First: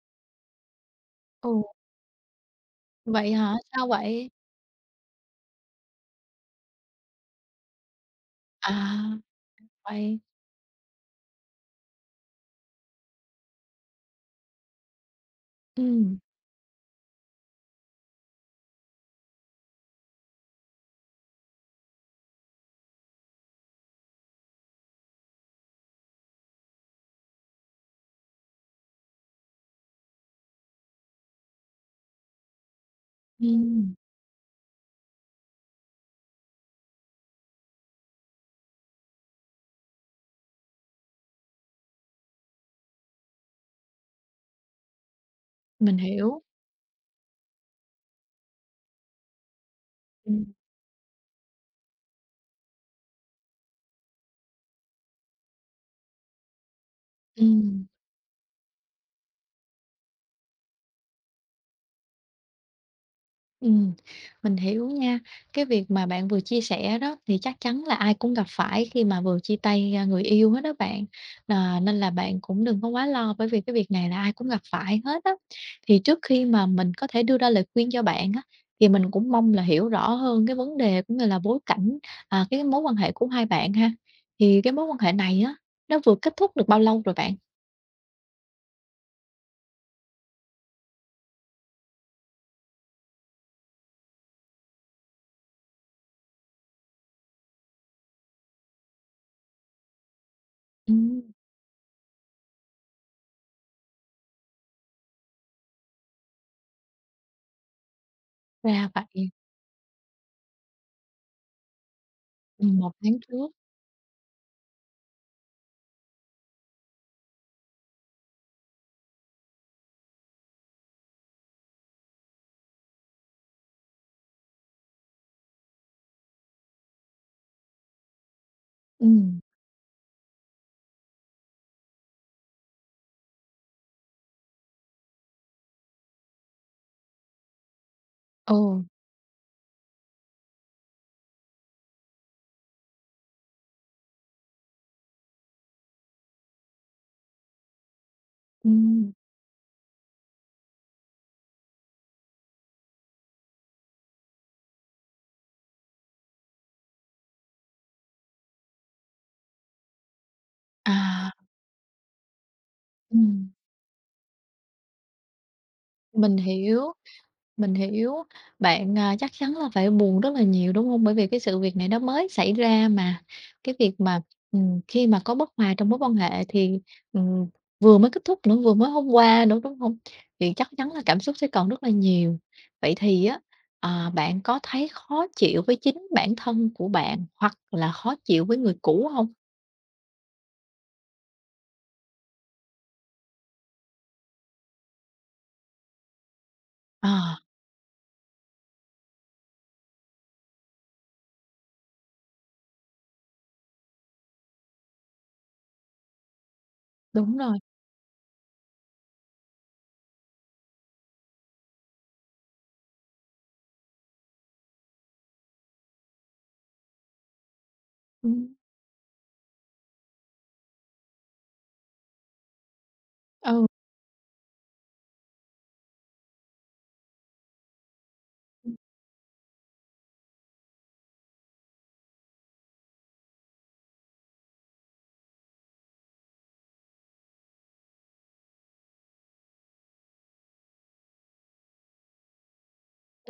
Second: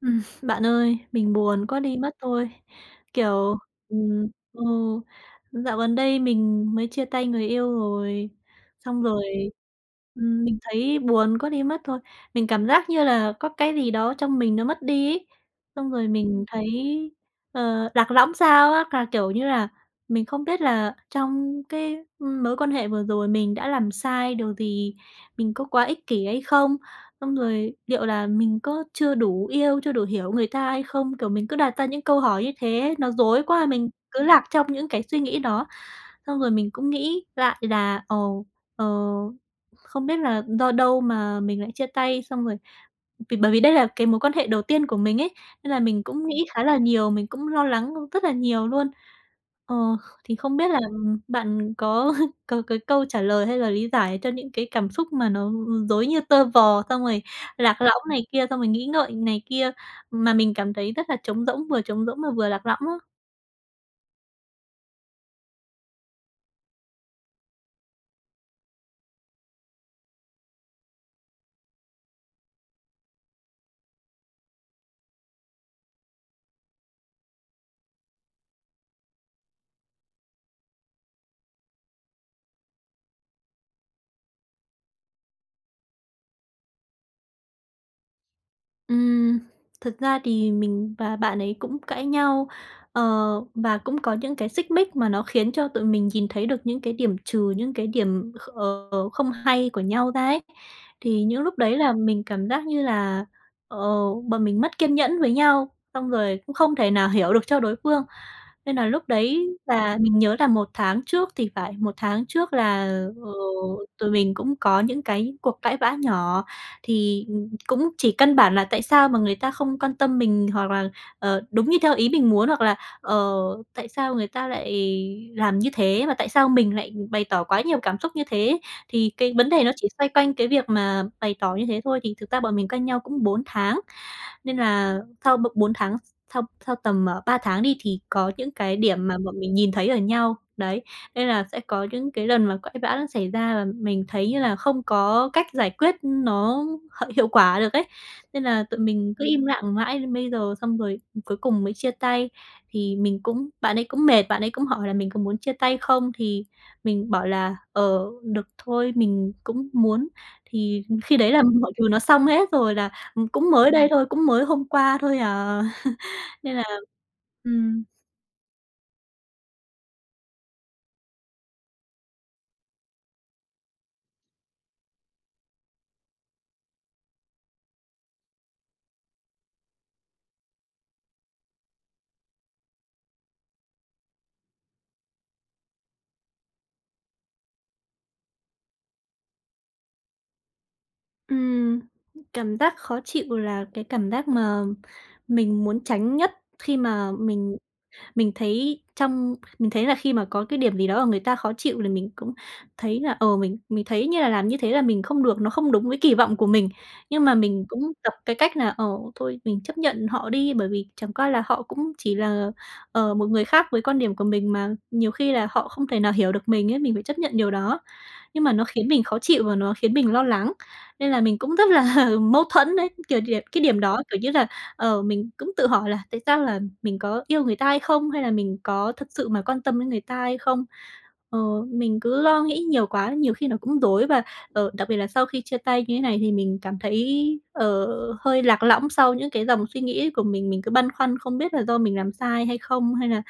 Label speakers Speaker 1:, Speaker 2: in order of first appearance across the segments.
Speaker 1: Bạn ơi, mình buồn
Speaker 2: Ồ,
Speaker 1: quá đi mất thôi.
Speaker 2: vậy hả?
Speaker 1: Kiểu,
Speaker 2: Sao
Speaker 1: ừm,
Speaker 2: vậy?
Speaker 1: ừ, Dạo gần đây mình mới chia tay người yêu rồi, xong
Speaker 2: À,
Speaker 1: rồi,
Speaker 2: vậy
Speaker 1: mình thấy buồn quá đi mất thôi. Mình cảm giác như là có cái gì đó trong mình nó mất đi ấy, xong rồi
Speaker 2: ừm,
Speaker 1: mình thấy, lạc lõng sao á, là, kiểu như là, mình không biết là trong cái, mối quan hệ vừa rồi mình đã làm sai điều gì, mình có quá ích kỷ hay không? Xong rồi liệu là mình có chưa đủ yêu, chưa đủ hiểu người ta hay không? Kiểu, mình cứ đặt ra những câu hỏi như thế, nó rối quá, mình
Speaker 2: ừm,
Speaker 1: cứ lạc trong những cái suy nghĩ đó. Xong rồi mình cũng nghĩ lại là, ồ, ờ, không biết là do đâu mà mình lại chia tay, xong rồi bởi vì đây là cái mối quan hệ đầu tiên của mình ấy, nên là
Speaker 2: mình
Speaker 1: mình cũng
Speaker 2: hiểu.
Speaker 1: nghĩ khá là nhiều, mình cũng lo lắng rất là nhiều luôn. Ờ, thì
Speaker 2: Ừm,
Speaker 1: không biết là, bạn có có cái câu trả lời hay là lý giải cho những cái cảm xúc mà nó, rối như tơ vò, xong rồi lạc
Speaker 2: ừm.
Speaker 1: lõng này kia, xong rồi nghĩ ngợi này kia, mà mình cảm thấy rất là trống rỗng, vừa trống rỗng mà vừa lạc lõng á?
Speaker 2: Ừm, mình hiểu nha. Cái việc mà bạn vừa chia sẻ đó thì chắc chắn là ai cũng gặp phải khi mà vừa chia tay, a, người yêu hết đó bạn, nên là bạn cũng đừng có quá lo bởi vì cái việc này là ai cũng gặp phải hết á. Thì trước khi mà mình có thể đưa ra lời khuyên cho bạn á, thì mình cũng mong là hiểu rõ hơn cái vấn đề cũng như là bối cảnh, à, cái mối quan hệ của hai bạn ha. Thì cái mối quan hệ này á, nó vừa kết thúc được bao lâu rồi bạn?
Speaker 1: Ừm, Thật ra thì mình và bạn ấy cũng cãi nhau, ờ, và cũng có những cái xích mích mà nó khiến cho tụi mình nhìn thấy được những cái điểm trừ, những cái không hay của nhau ra ấy.
Speaker 2: Ừm,
Speaker 1: Thì những lúc đấy là mình cảm giác như là, ờ, bọn mình mất kiên nhẫn với nhau, xong rồi cũng không thể nào hiểu được cho đối phương. Nên là
Speaker 2: ra
Speaker 1: lúc
Speaker 2: vậy,
Speaker 1: đấy là mình nhớ là 1 tháng trước thì phải, 1 tháng trước là,
Speaker 2: 1 tháng
Speaker 1: ờ,
Speaker 2: trước.
Speaker 1: tụi mình cũng có những cái cuộc cãi vã nhỏ, thì cũng chỉ căn bản là tại sao mà người ta không quan tâm mình hoặc là, đúng như theo ý mình muốn, hoặc là, ờ, tại sao người ta lại làm như thế và tại sao mình lại bày tỏ quá nhiều cảm xúc như thế.
Speaker 2: Ừ.
Speaker 1: Thì cái vấn đề nó chỉ xoay quanh cái việc mà bày tỏ như thế thôi, thì thực ra bọn mình quen nhau cũng 4 tháng. Nên là sau b 4 tháng, sau sau tầm, 3 tháng đi thì có những
Speaker 2: ồ,
Speaker 1: cái điểm mà bọn mình nhìn thấy ở nhau, đấy, nên là sẽ có những cái lần mà cãi vã nó xảy ra và mình thấy như là không có cách giải quyết nó hiệu quả được ấy. Nên là tụi
Speaker 2: ừm,
Speaker 1: mình cứ im lặng mãi đến bây giờ xong rồi cuối cùng mới chia tay. Thì mình, bạn ấy cũng mệt, bạn ấy cũng hỏi là "Mình có muốn chia tay không?" Thì mình bảo là "Ờ, được thôi, mình cũng muốn." Thì khi
Speaker 2: à,
Speaker 1: đấy là mọi thứ nó xong hết rồi là
Speaker 2: ừm.
Speaker 1: cũng mới đây thôi, cũng mới hôm qua thôi à,
Speaker 2: Mình
Speaker 1: nên là
Speaker 2: hiểu, mình
Speaker 1: ừm,
Speaker 2: hiểu. Bạn, à, chắc chắn là phải buồn rất là nhiều, đúng không? Bởi vì cái sự việc này nó mới xảy ra mà. Cái việc mà, khi mà có bất hòa trong mối quan hệ thì, ừm, vừa mới kết thúc nữa, vừa mới hôm qua nữa, đúng không? Thì chắc chắn là cảm xúc sẽ còn rất là nhiều. Vậy thì á, à, bạn có thấy khó chịu với chính bản thân của bạn hoặc là khó chịu với người cũ không?
Speaker 1: ừm, cảm giác khó chịu là cái cảm giác mà mình muốn tránh nhất khi
Speaker 2: Ờ,
Speaker 1: mà mình Mình thấy mình thấy là khi mà có cái điểm gì đó mà người ta khó chịu thì mình cũng thấy là, mình thấy như là làm như thế là mình không được, nó không đúng với kỳ vọng của mình. Nhưng mà
Speaker 2: đúng rồi.
Speaker 1: mình cũng tập cái cách là, thôi mình chấp nhận họ đi, bởi vì chẳng qua là họ cũng chỉ là, một người khác với quan điểm của mình mà, nhiều khi là họ không thể nào hiểu được mình ấy, mình phải chấp nhận điều đó nhưng mà
Speaker 2: Ừm,
Speaker 1: nó khiến mình khó chịu và nó khiến mình lo lắng. Nên là mình cũng rất là mâu thuẫn đấy, kiểu, cái
Speaker 2: ừ,
Speaker 1: điểm đó, kiểu như là, mình cũng tự hỏi là tại sao là mình có yêu người ta hay không? Hay là mình
Speaker 2: ừ.
Speaker 1: có thật sự mà quan tâm đến người ta hay không? Ờ, mình cứ lo nghĩ nhiều quá, nhiều khi nó cũng rối và, đặc biệt là sau khi chia tay như thế này thì mình cảm thấy, hơi lạc lõng sau những cái dòng suy nghĩ của mình. Mình cứ băn khoăn không biết là do mình làm sai hay không? Hay là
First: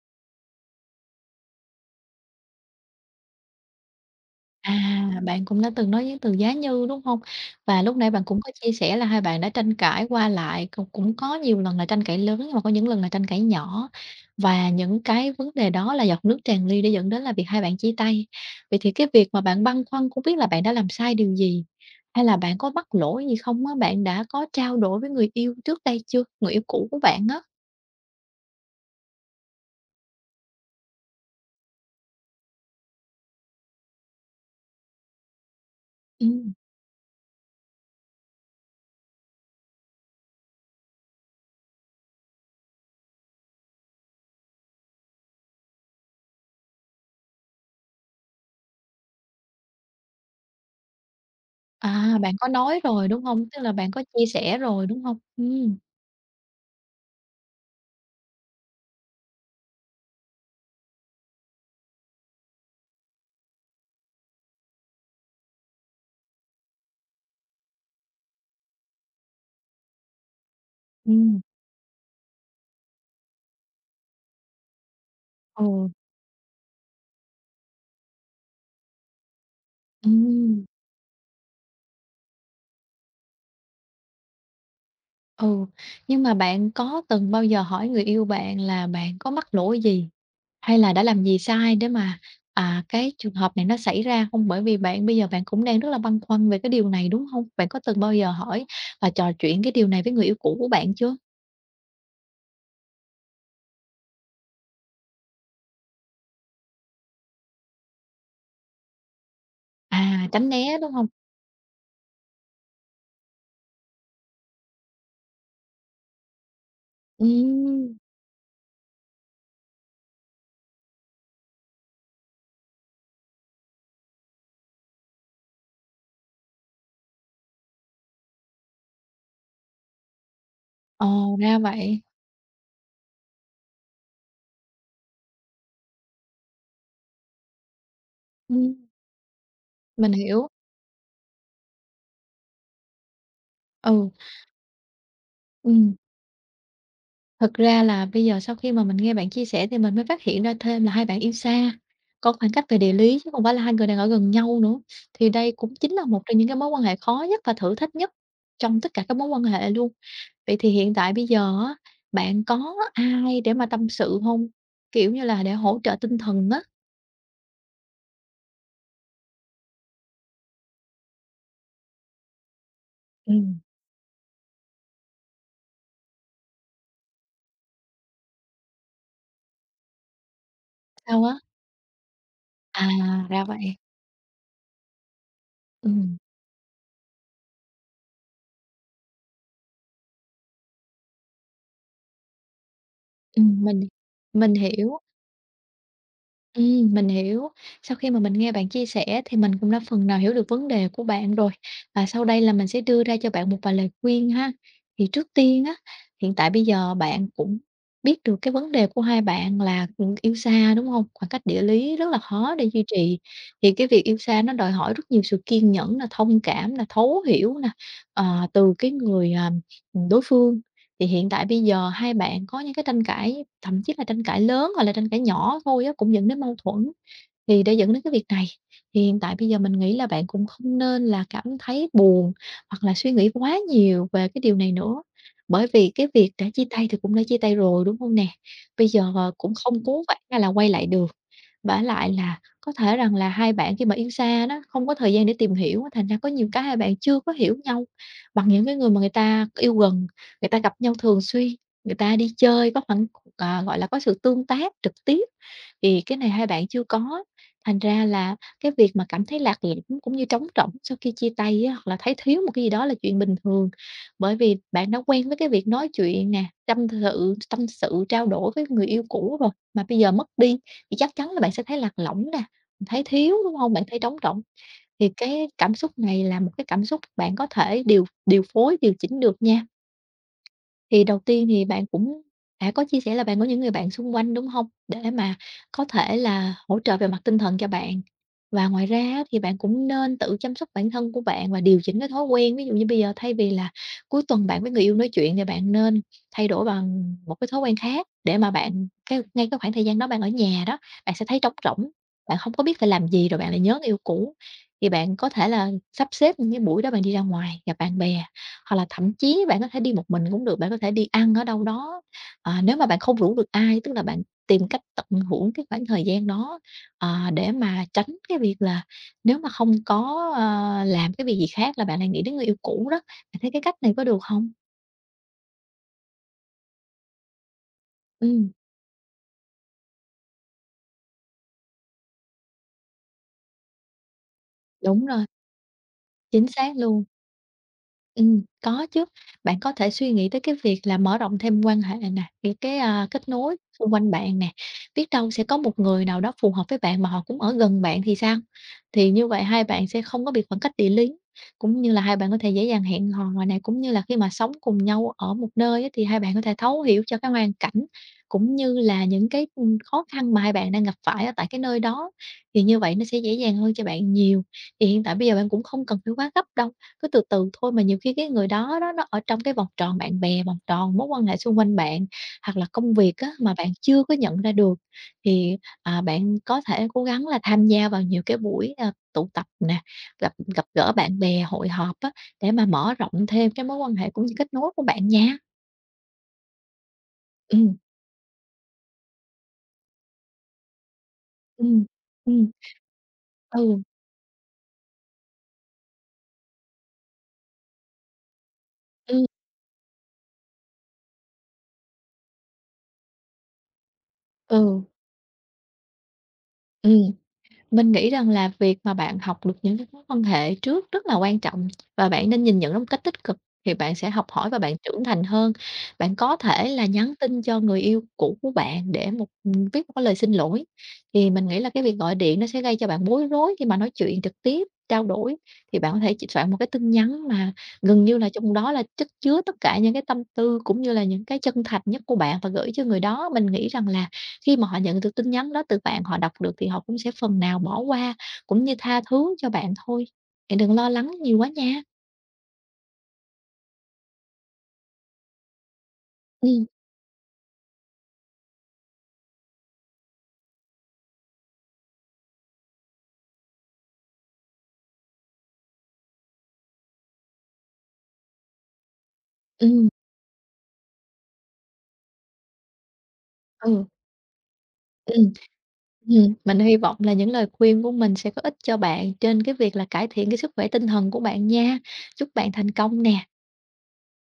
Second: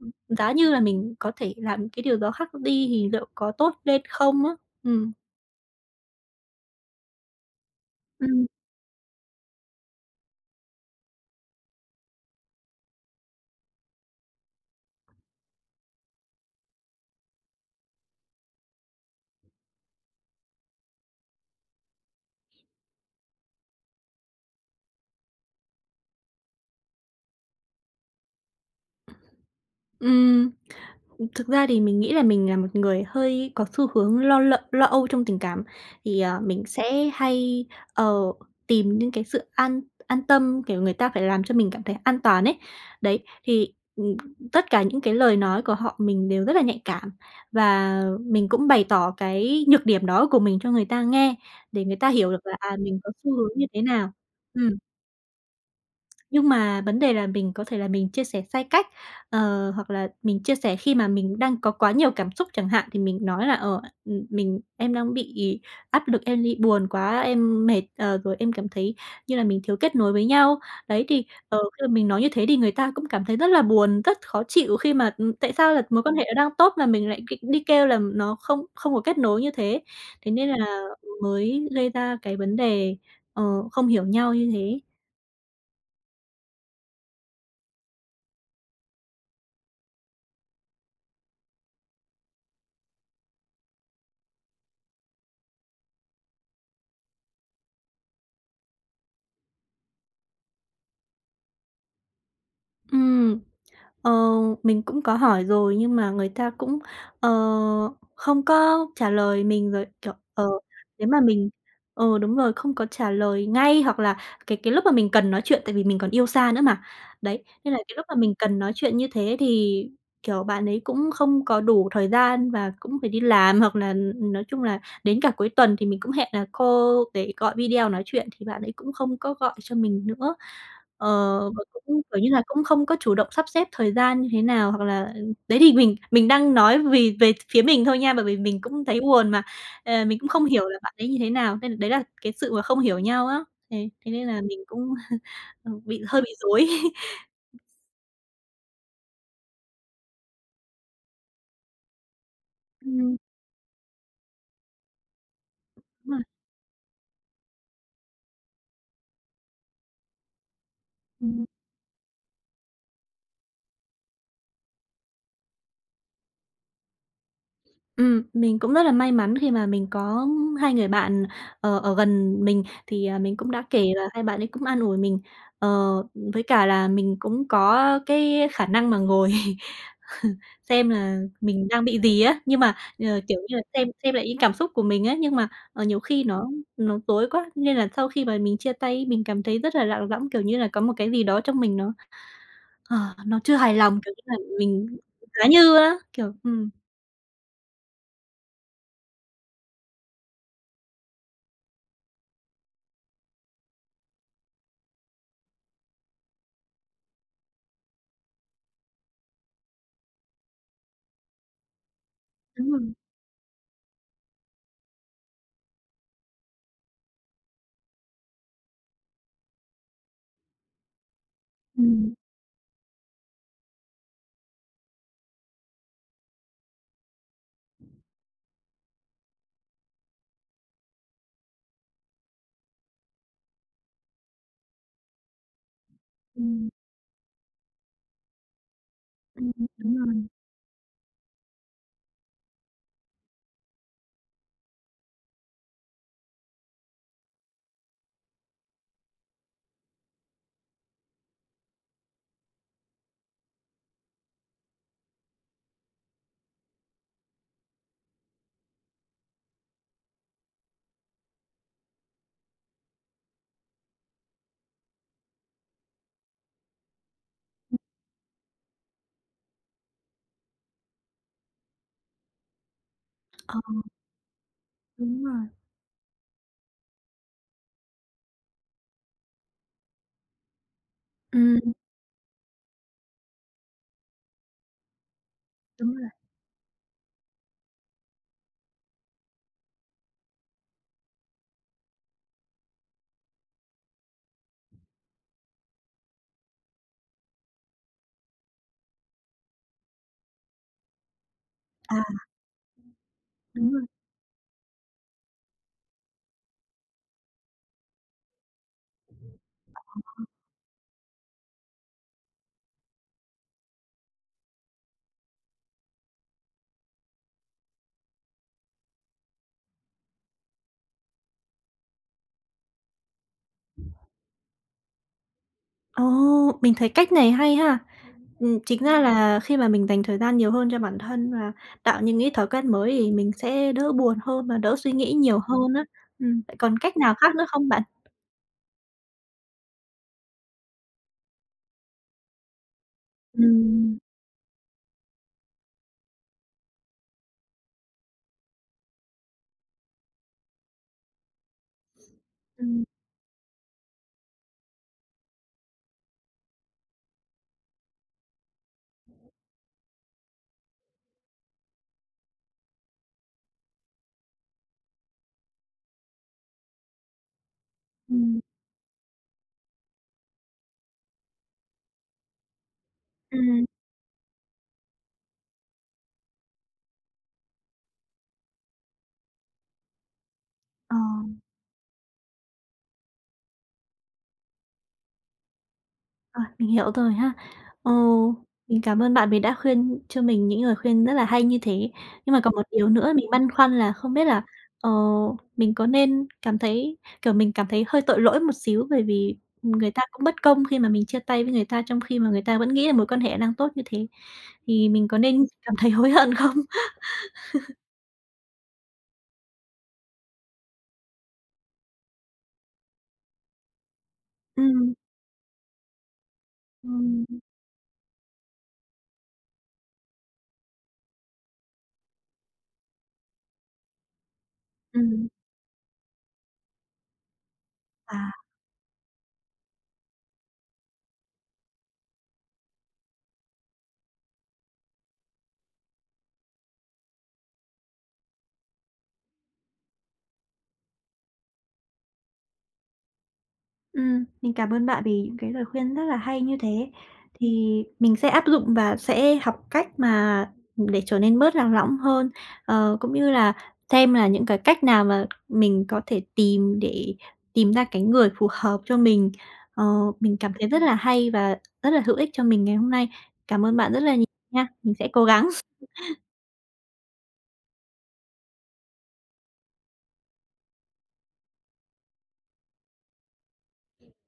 Speaker 1: Giá như là mình có thể làm cái điều đó khác đi thì liệu có tốt lên không á?
Speaker 2: À,
Speaker 1: Ừm.
Speaker 2: bạn cũng đã từng nói đến từ giá như, đúng hông? Và lúc nãy bạn cũng
Speaker 1: Ừm.
Speaker 2: có chia sẻ là hai bạn đã tranh cãi qua lại, cũng cũng có nhiều lần là tranh cãi lớn nhưng mà có những lần là tranh cãi nhỏ, và những cái vấn đề đó là giọt nước tràn ly đã dẫn đến là việc hai bạn chia tay. Vậy thì cái việc mà bạn băn khoăn không biết là bạn đã làm sai điều gì, hay là bạn có mắc lỗi gì không á? Bạn đã có trao đổi với người yêu trước đây chưa? Người yêu cũ của bạn á?
Speaker 1: Ừm, Thực ra thì mình nghĩ là mình là một người hơi có xu hướng lo âu trong tình cảm, thì,
Speaker 2: Ừm,
Speaker 1: mình sẽ hay, ờ, tìm những cái sự an tâm, kiểu, người ta phải làm cho mình cảm thấy an toàn ấy. Đấy, thì, tất cả những cái lời nói của họ mình đều rất là nhạy cảm và mình cũng bày tỏ cái nhược điểm đó của mình cho người ta nghe để người ta
Speaker 2: à,
Speaker 1: hiểu
Speaker 2: bạn
Speaker 1: được
Speaker 2: có
Speaker 1: là, à,
Speaker 2: nói
Speaker 1: mình
Speaker 2: rồi,
Speaker 1: có
Speaker 2: đúng
Speaker 1: xu
Speaker 2: hông?
Speaker 1: hướng
Speaker 2: Tức
Speaker 1: như
Speaker 2: là
Speaker 1: thế
Speaker 2: bạn có
Speaker 1: nào.
Speaker 2: chia sẻ rồi, đúng hông?
Speaker 1: Nhưng mà vấn đề là mình có thể là mình chia sẻ sai cách, hoặc là mình chia sẻ khi mà mình đang có quá nhiều cảm xúc chẳng hạn, thì mình nói là "Ờ, em đang bị áp lực, em bị buồn quá, em mệt, rồi em cảm thấy như là mình thiếu kết nối với nhau." Đấy, thì,
Speaker 2: Ừm,
Speaker 1: khi mà mình nói như thế thì người ta cũng cảm thấy rất là buồn, rất khó chịu khi mà, tại sao là
Speaker 2: ừ,
Speaker 1: mối quan hệ đang tốt mà mình lại đi đi kêu là nó không không có kết nối như thế. Thế nên là
Speaker 2: ừm.
Speaker 1: mới gây ra cái vấn đề, ờ, không hiểu nhau như thế.
Speaker 2: Ừ, nhưng mà bạn có từng bao giờ hỏi người yêu bạn là bạn có mắc lỗi gì, hay là đã làm gì sai để mà, à, cái trường hợp này nó xảy ra không? Bởi vì bạn bây giờ bạn cũng đang rất là băn khoăn về cái điều này, đúng không? Bạn có từng bao giờ hỏi và trò chuyện cái điều này với người yêu cũ của bạn chưa?
Speaker 1: Ừm. Ờ, mình cũng có hỏi rồi nhưng mà người ta cũng, ờ, không có trả lời mình rồi, kiểu,
Speaker 2: À, tránh né, đúng không?
Speaker 1: nếu mà mình ừ, đúng rồi, không có trả lời ngay hoặc là cái lúc mà mình cần nói chuyện tại vì mình còn yêu xa nữa mà. Đấy, nên là
Speaker 2: ừ
Speaker 1: cái lúc mà mình cần nói chuyện như thế thì, kiểu, bạn ấy cũng không có đủ thời gian và cũng phải đi làm hoặc là nói chung là đến cả cuối tuần thì mình cũng hẹn là cô để gọi video nói chuyện thì bạn ấy cũng không có gọi cho mình nữa. Ờ,
Speaker 2: ồ, ra
Speaker 1: và cũng,
Speaker 2: vậy.
Speaker 1: kiểu như là, cũng không có chủ động sắp xếp thời gian như thế nào, hoặc là ừ, đấy thì mình đang nói về phía mình thôi nha, bởi vì mình
Speaker 2: Ừm,
Speaker 1: cũng thấy buồn mà,
Speaker 2: mình
Speaker 1: mình cũng không
Speaker 2: hiểu.
Speaker 1: hiểu là bạn ấy như thế nào, nên là đấy là cái sự mà không hiểu nhau á, thế
Speaker 2: Ừ,
Speaker 1: thế nên là mình cũng,
Speaker 2: ừm.
Speaker 1: hơi bị rối.
Speaker 2: Thực ra là bây giờ sau khi mà mình nghe bạn chia sẻ thì mình mới phát hiện ra thêm là hai bạn yêu xa, có khoảng cách về địa
Speaker 1: Ừm,
Speaker 2: lý chứ không phải là hai người đang ở gần nhau nữa. Thì đây cũng chính là
Speaker 1: đúng
Speaker 2: một
Speaker 1: rồi,
Speaker 2: trong những cái mối quan hệ khó nhất và thử thách nhất trong tất cả các mối quan hệ luôn. Vậy thì hiện tại bây
Speaker 1: ừm,
Speaker 2: giờ á, bạn có ai để mà tâm sự không? Kiểu như là, để hỗ trợ tinh thần á.
Speaker 1: mình cũng rất là may mắn khi mà mình có 2 người bạn, ở gần mình thì, à, mình cũng
Speaker 2: Ừm.
Speaker 1: đã kể là 2 bạn ấy cũng an ủi mình, ờ, với cả là mình cũng có cái khả năng mà ngồi xem là
Speaker 2: Sao á?
Speaker 1: mình đang bị gì á, nhưng mà,
Speaker 2: À,
Speaker 1: kiểu
Speaker 2: ra
Speaker 1: như là,
Speaker 2: vậy.
Speaker 1: xem lại những cảm xúc của mình á, nhưng mà, nhiều
Speaker 2: Ừm,
Speaker 1: khi nó rối quá, nên là sau khi mà mình chia tay mình cảm thấy rất là lạ lõng, kiểu như là, có một cái gì đó trong mình nó, ờ, nó chưa hài
Speaker 2: mình
Speaker 1: lòng, kiểu như là,
Speaker 2: mình
Speaker 1: mình
Speaker 2: hiểu.
Speaker 1: giá như á, kiểu.
Speaker 2: Mình hiểu. Sau khi mà mình nghe bạn chia sẻ thì mình cũng đã phần nào hiểu được vấn đề của bạn rồi, và sau đây là mình sẽ đưa ra cho bạn một vài lời khuyên ha. Thì trước tiên á, hiện tại bây giờ bạn cũng biết được cái vấn đề của hai bạn là, yêu xa, đúng không? Khoảng cách địa lý rất là khó để
Speaker 1: Đúng rồi.
Speaker 2: duy trì, thì cái việc yêu xa nó đòi hỏi rất nhiều sự kiên nhẫn là thông cảm là thấu hiểu nè, ờ, từ cái người, à, đối phương. Thì hiện tại bây giờ hai
Speaker 1: Ừm,
Speaker 2: bạn có những cái tranh cãi, thậm chí là tranh cãi lớn hoặc là tranh cãi nhỏ thôi á, cũng dẫn đến mâu thuẫn, thì để dẫn đến cái việc này, thì hiện tại bây giờ mình nghĩ là bạn cũng không nên là cảm thấy buồn hoặc là suy nghĩ quá nhiều về cái điều này nữa. Bởi vì cái việc đã chia
Speaker 1: ừm,
Speaker 2: tay thì cũng đã chia tay rồi, đúng không nè? Bây giờ, ờ,
Speaker 1: ừm,
Speaker 2: cũng không
Speaker 1: đúng
Speaker 2: cố
Speaker 1: rồi,
Speaker 2: vã hay là quay lại được. Vả lại là có thể rằng là hai bạn khi mà yêu xa đó, không có thời gian để tìm hiểu, thành ra có nhiều cái hai bạn chưa có hiểu nhau bằng những cái người mà người ta yêu gần, người ta gặp nhau thường xuyên, người ta đi chơi có khoảng, à, gọi là, có sự tương tác trực tiếp, thì cái này hai bạn chưa có. Thành ra là cái việc mà cảm thấy lạc lõng cũng như trống rỗng sau khi chia tay á, hoặc là thấy thiếu một cái gì đó là chuyện bình thường, bởi vì bạn đã quen với cái việc nói chuyện nè, tâm sự trao đổi với người yêu cũ rồi, mà bây giờ mất đi thì chắc chắn là bạn sẽ thấy lạc lõng nè, thấy thiếu, đúng không? Bạn thấy trống rỗng, thì
Speaker 1: đúng rồi.
Speaker 2: cái cảm xúc này là một cái cảm xúc bạn có thể điều điều phối, điều chỉnh được nha. Thì đầu tiên thì
Speaker 1: Ừm,
Speaker 2: bạn cũng đã có chia sẻ là bạn có những người bạn xung quanh, đúng không? Để mà có
Speaker 1: đúng rồi.
Speaker 2: thể là hỗ trợ về mặt tinh thần cho bạn. Và ngoài ra á, thì bạn cũng nên tự chăm sóc bản thân của bạn và điều chỉnh cái thói quen. Ví dụ như bây giờ thay vì là cuối tuần bạn với người yêu nói chuyện thì bạn nên thay đổi bằng một cái thói quen khác để mà bạn cái ngay cái khoảng thời gian đó bạn ở nhà đó, bạn sẽ thấy trống rỗng,
Speaker 1: À,
Speaker 2: bạn không có biết phải làm gì rồi bạn lại
Speaker 1: đúng
Speaker 2: nhớ
Speaker 1: rồi.
Speaker 2: người yêu cũ. Thì bạn có thể là sắp xếp những cái buổi đó bạn đi ra ngoài gặp bạn bè. Hoặc là thậm chí bạn có thể đi một mình cũng được, bạn có thể đi ăn ở đâu đó, à, nếu mà bạn không rủ được ai, tức là bạn tìm cách tận hưởng cái khoảng thời gian đó, à, để mà tránh cái việc là nếu mà không có, ờ, làm cái việc gì khác là bạn lại nghĩ đến người yêu cũ đó. Bạn thấy cái cách này có được không?
Speaker 1: Ồ, mình thấy cách này hay ha!
Speaker 2: Ừm,
Speaker 1: Chính ra là khi mà mình dành thời gian nhiều hơn cho bản thân và tạo những cái thói quen mới thì mình sẽ đỡ buồn hơn và đỡ suy
Speaker 2: đúng
Speaker 1: nghĩ
Speaker 2: rồi,
Speaker 1: nhiều hơn á.
Speaker 2: chính
Speaker 1: Vậy
Speaker 2: xác
Speaker 1: còn cách
Speaker 2: luôn.
Speaker 1: nào khác nữa không bạn?
Speaker 2: Có chứ. Bạn có thể suy nghĩ tới cái việc là mở rộng thêm quan hệ nè, những cái, à, kết nối xung
Speaker 1: Ừm,
Speaker 2: quanh bạn nè, biết đâu sẽ có một người nào đó phù hợp với bạn mà họ cũng ở gần bạn thì sao? Thì như vậy hai bạn sẽ không có bị khoảng cách địa lý, cũng như là hai bạn có thể dễ dàng
Speaker 1: ừm,
Speaker 2: hẹn hò ngoài này cũng như là khi mà sống cùng nhau ở một nơi á, thì hai bạn có thể thấu hiểu cho cái hoàn cảnh, cũng như là những cái, khó khăn mà hai bạn đang gặp phải ở tại cái nơi đó, thì như vậy nó sẽ dễ dàng hơn cho bạn nhiều. Thì hiện tại bây giờ bạn cũng không cần phải quá gấp đâu. Cứ từ từ thôi mà nhiều khi cái
Speaker 1: ừm,
Speaker 2: người đó đó nó ở trong cái vòng tròn bạn bè, vòng tròn mối quan hệ xung quanh bạn, hoặc là công việc á, mà
Speaker 1: ừm,
Speaker 2: bạn chưa có nhận ra được. Thì, à, bạn có thể cố gắng là tham gia vào nhiều cái buổi, à, tụ tập nè, gặp gặp gỡ
Speaker 1: ờ.
Speaker 2: bạn bè, hội họp á, để mà mở rộng thêm cái mối quan hệ cũng như kết nối của bạn nha.
Speaker 1: Rồi, mình hiểu rồi ha.
Speaker 2: Ừm,
Speaker 1: Ờ, mình cảm ơn bạn vì đã khuyên cho mình những lời khuyên rất là hay như
Speaker 2: ừm,
Speaker 1: thế. Nhưng mà
Speaker 2: ừm,
Speaker 1: còn một điều nữa mình băn khoăn
Speaker 2: ừ,
Speaker 1: là không biết là, ờ, mình có nên cảm thấy kiểu, mình cảm thấy hơi tội lỗi một xíu bởi
Speaker 2: ừ,
Speaker 1: vì người ta cũng bất công khi mà mình chia tay với người ta trong khi mà người ta vẫn nghĩ là mối quan hệ đang tốt như thế,
Speaker 2: ừ,
Speaker 1: thì mình có nên cảm thấy hối hận không?
Speaker 2: ừm. Mình nghĩ rằng là việc mà bạn học được những cái mối quan hệ trước rất là quan trọng và bạn nên nhìn nhận nó một cách tích cực thì bạn sẽ học hỏi và bạn
Speaker 1: Ừm,
Speaker 2: trưởng thành hơn. Bạn có thể là nhắn
Speaker 1: ừm,
Speaker 2: tin cho người yêu cũ của bạn để viết một cái lời xin lỗi. Thì mình nghĩ là cái việc gọi điện nó sẽ gây cho bạn bối rối khi mà nói chuyện trực tiếp, trao
Speaker 1: ừm,
Speaker 2: đổi thì bạn có thể chỉ soạn một cái tin nhắn mà gần như là
Speaker 1: à.
Speaker 2: trong đó là chất chứa tất cả những cái tâm tư cũng như là những cái chân thành nhất của bạn và gửi cho người đó. Mình nghĩ rằng là khi mà họ nhận được tin nhắn đó từ bạn, họ đọc được thì họ cũng sẽ phần nào bỏ qua, cũng như tha thứ cho bạn thôi. Bạn đừng lo lắng nhiều quá nha.
Speaker 1: Mình cảm ơn bạn vì những cái lời khuyên rất là hay như
Speaker 2: Ừm,
Speaker 1: thế. Thì mình sẽ áp dụng và sẽ học cách mà để trở nên bớt lạc lõng hơn, cũng như là xem là những cái cách nào mà mình có thể tìm để tìm ra cái người phù hợp cho mình. Ờ,
Speaker 2: ừm,
Speaker 1: mình cảm thấy rất là hay và rất là hữu ích cho mình ngày hôm nay. Cảm ơn
Speaker 2: ừ,
Speaker 1: bạn rất là nhiều nha, mình sẽ cố
Speaker 2: ừm,
Speaker 1: gắng.
Speaker 2: Mình hy vọng là những lời khuyên của mình sẽ có ích cho bạn trên cái việc là cải thiện cái sức khỏe tinh thần của bạn nha. Chúc bạn thành công nè.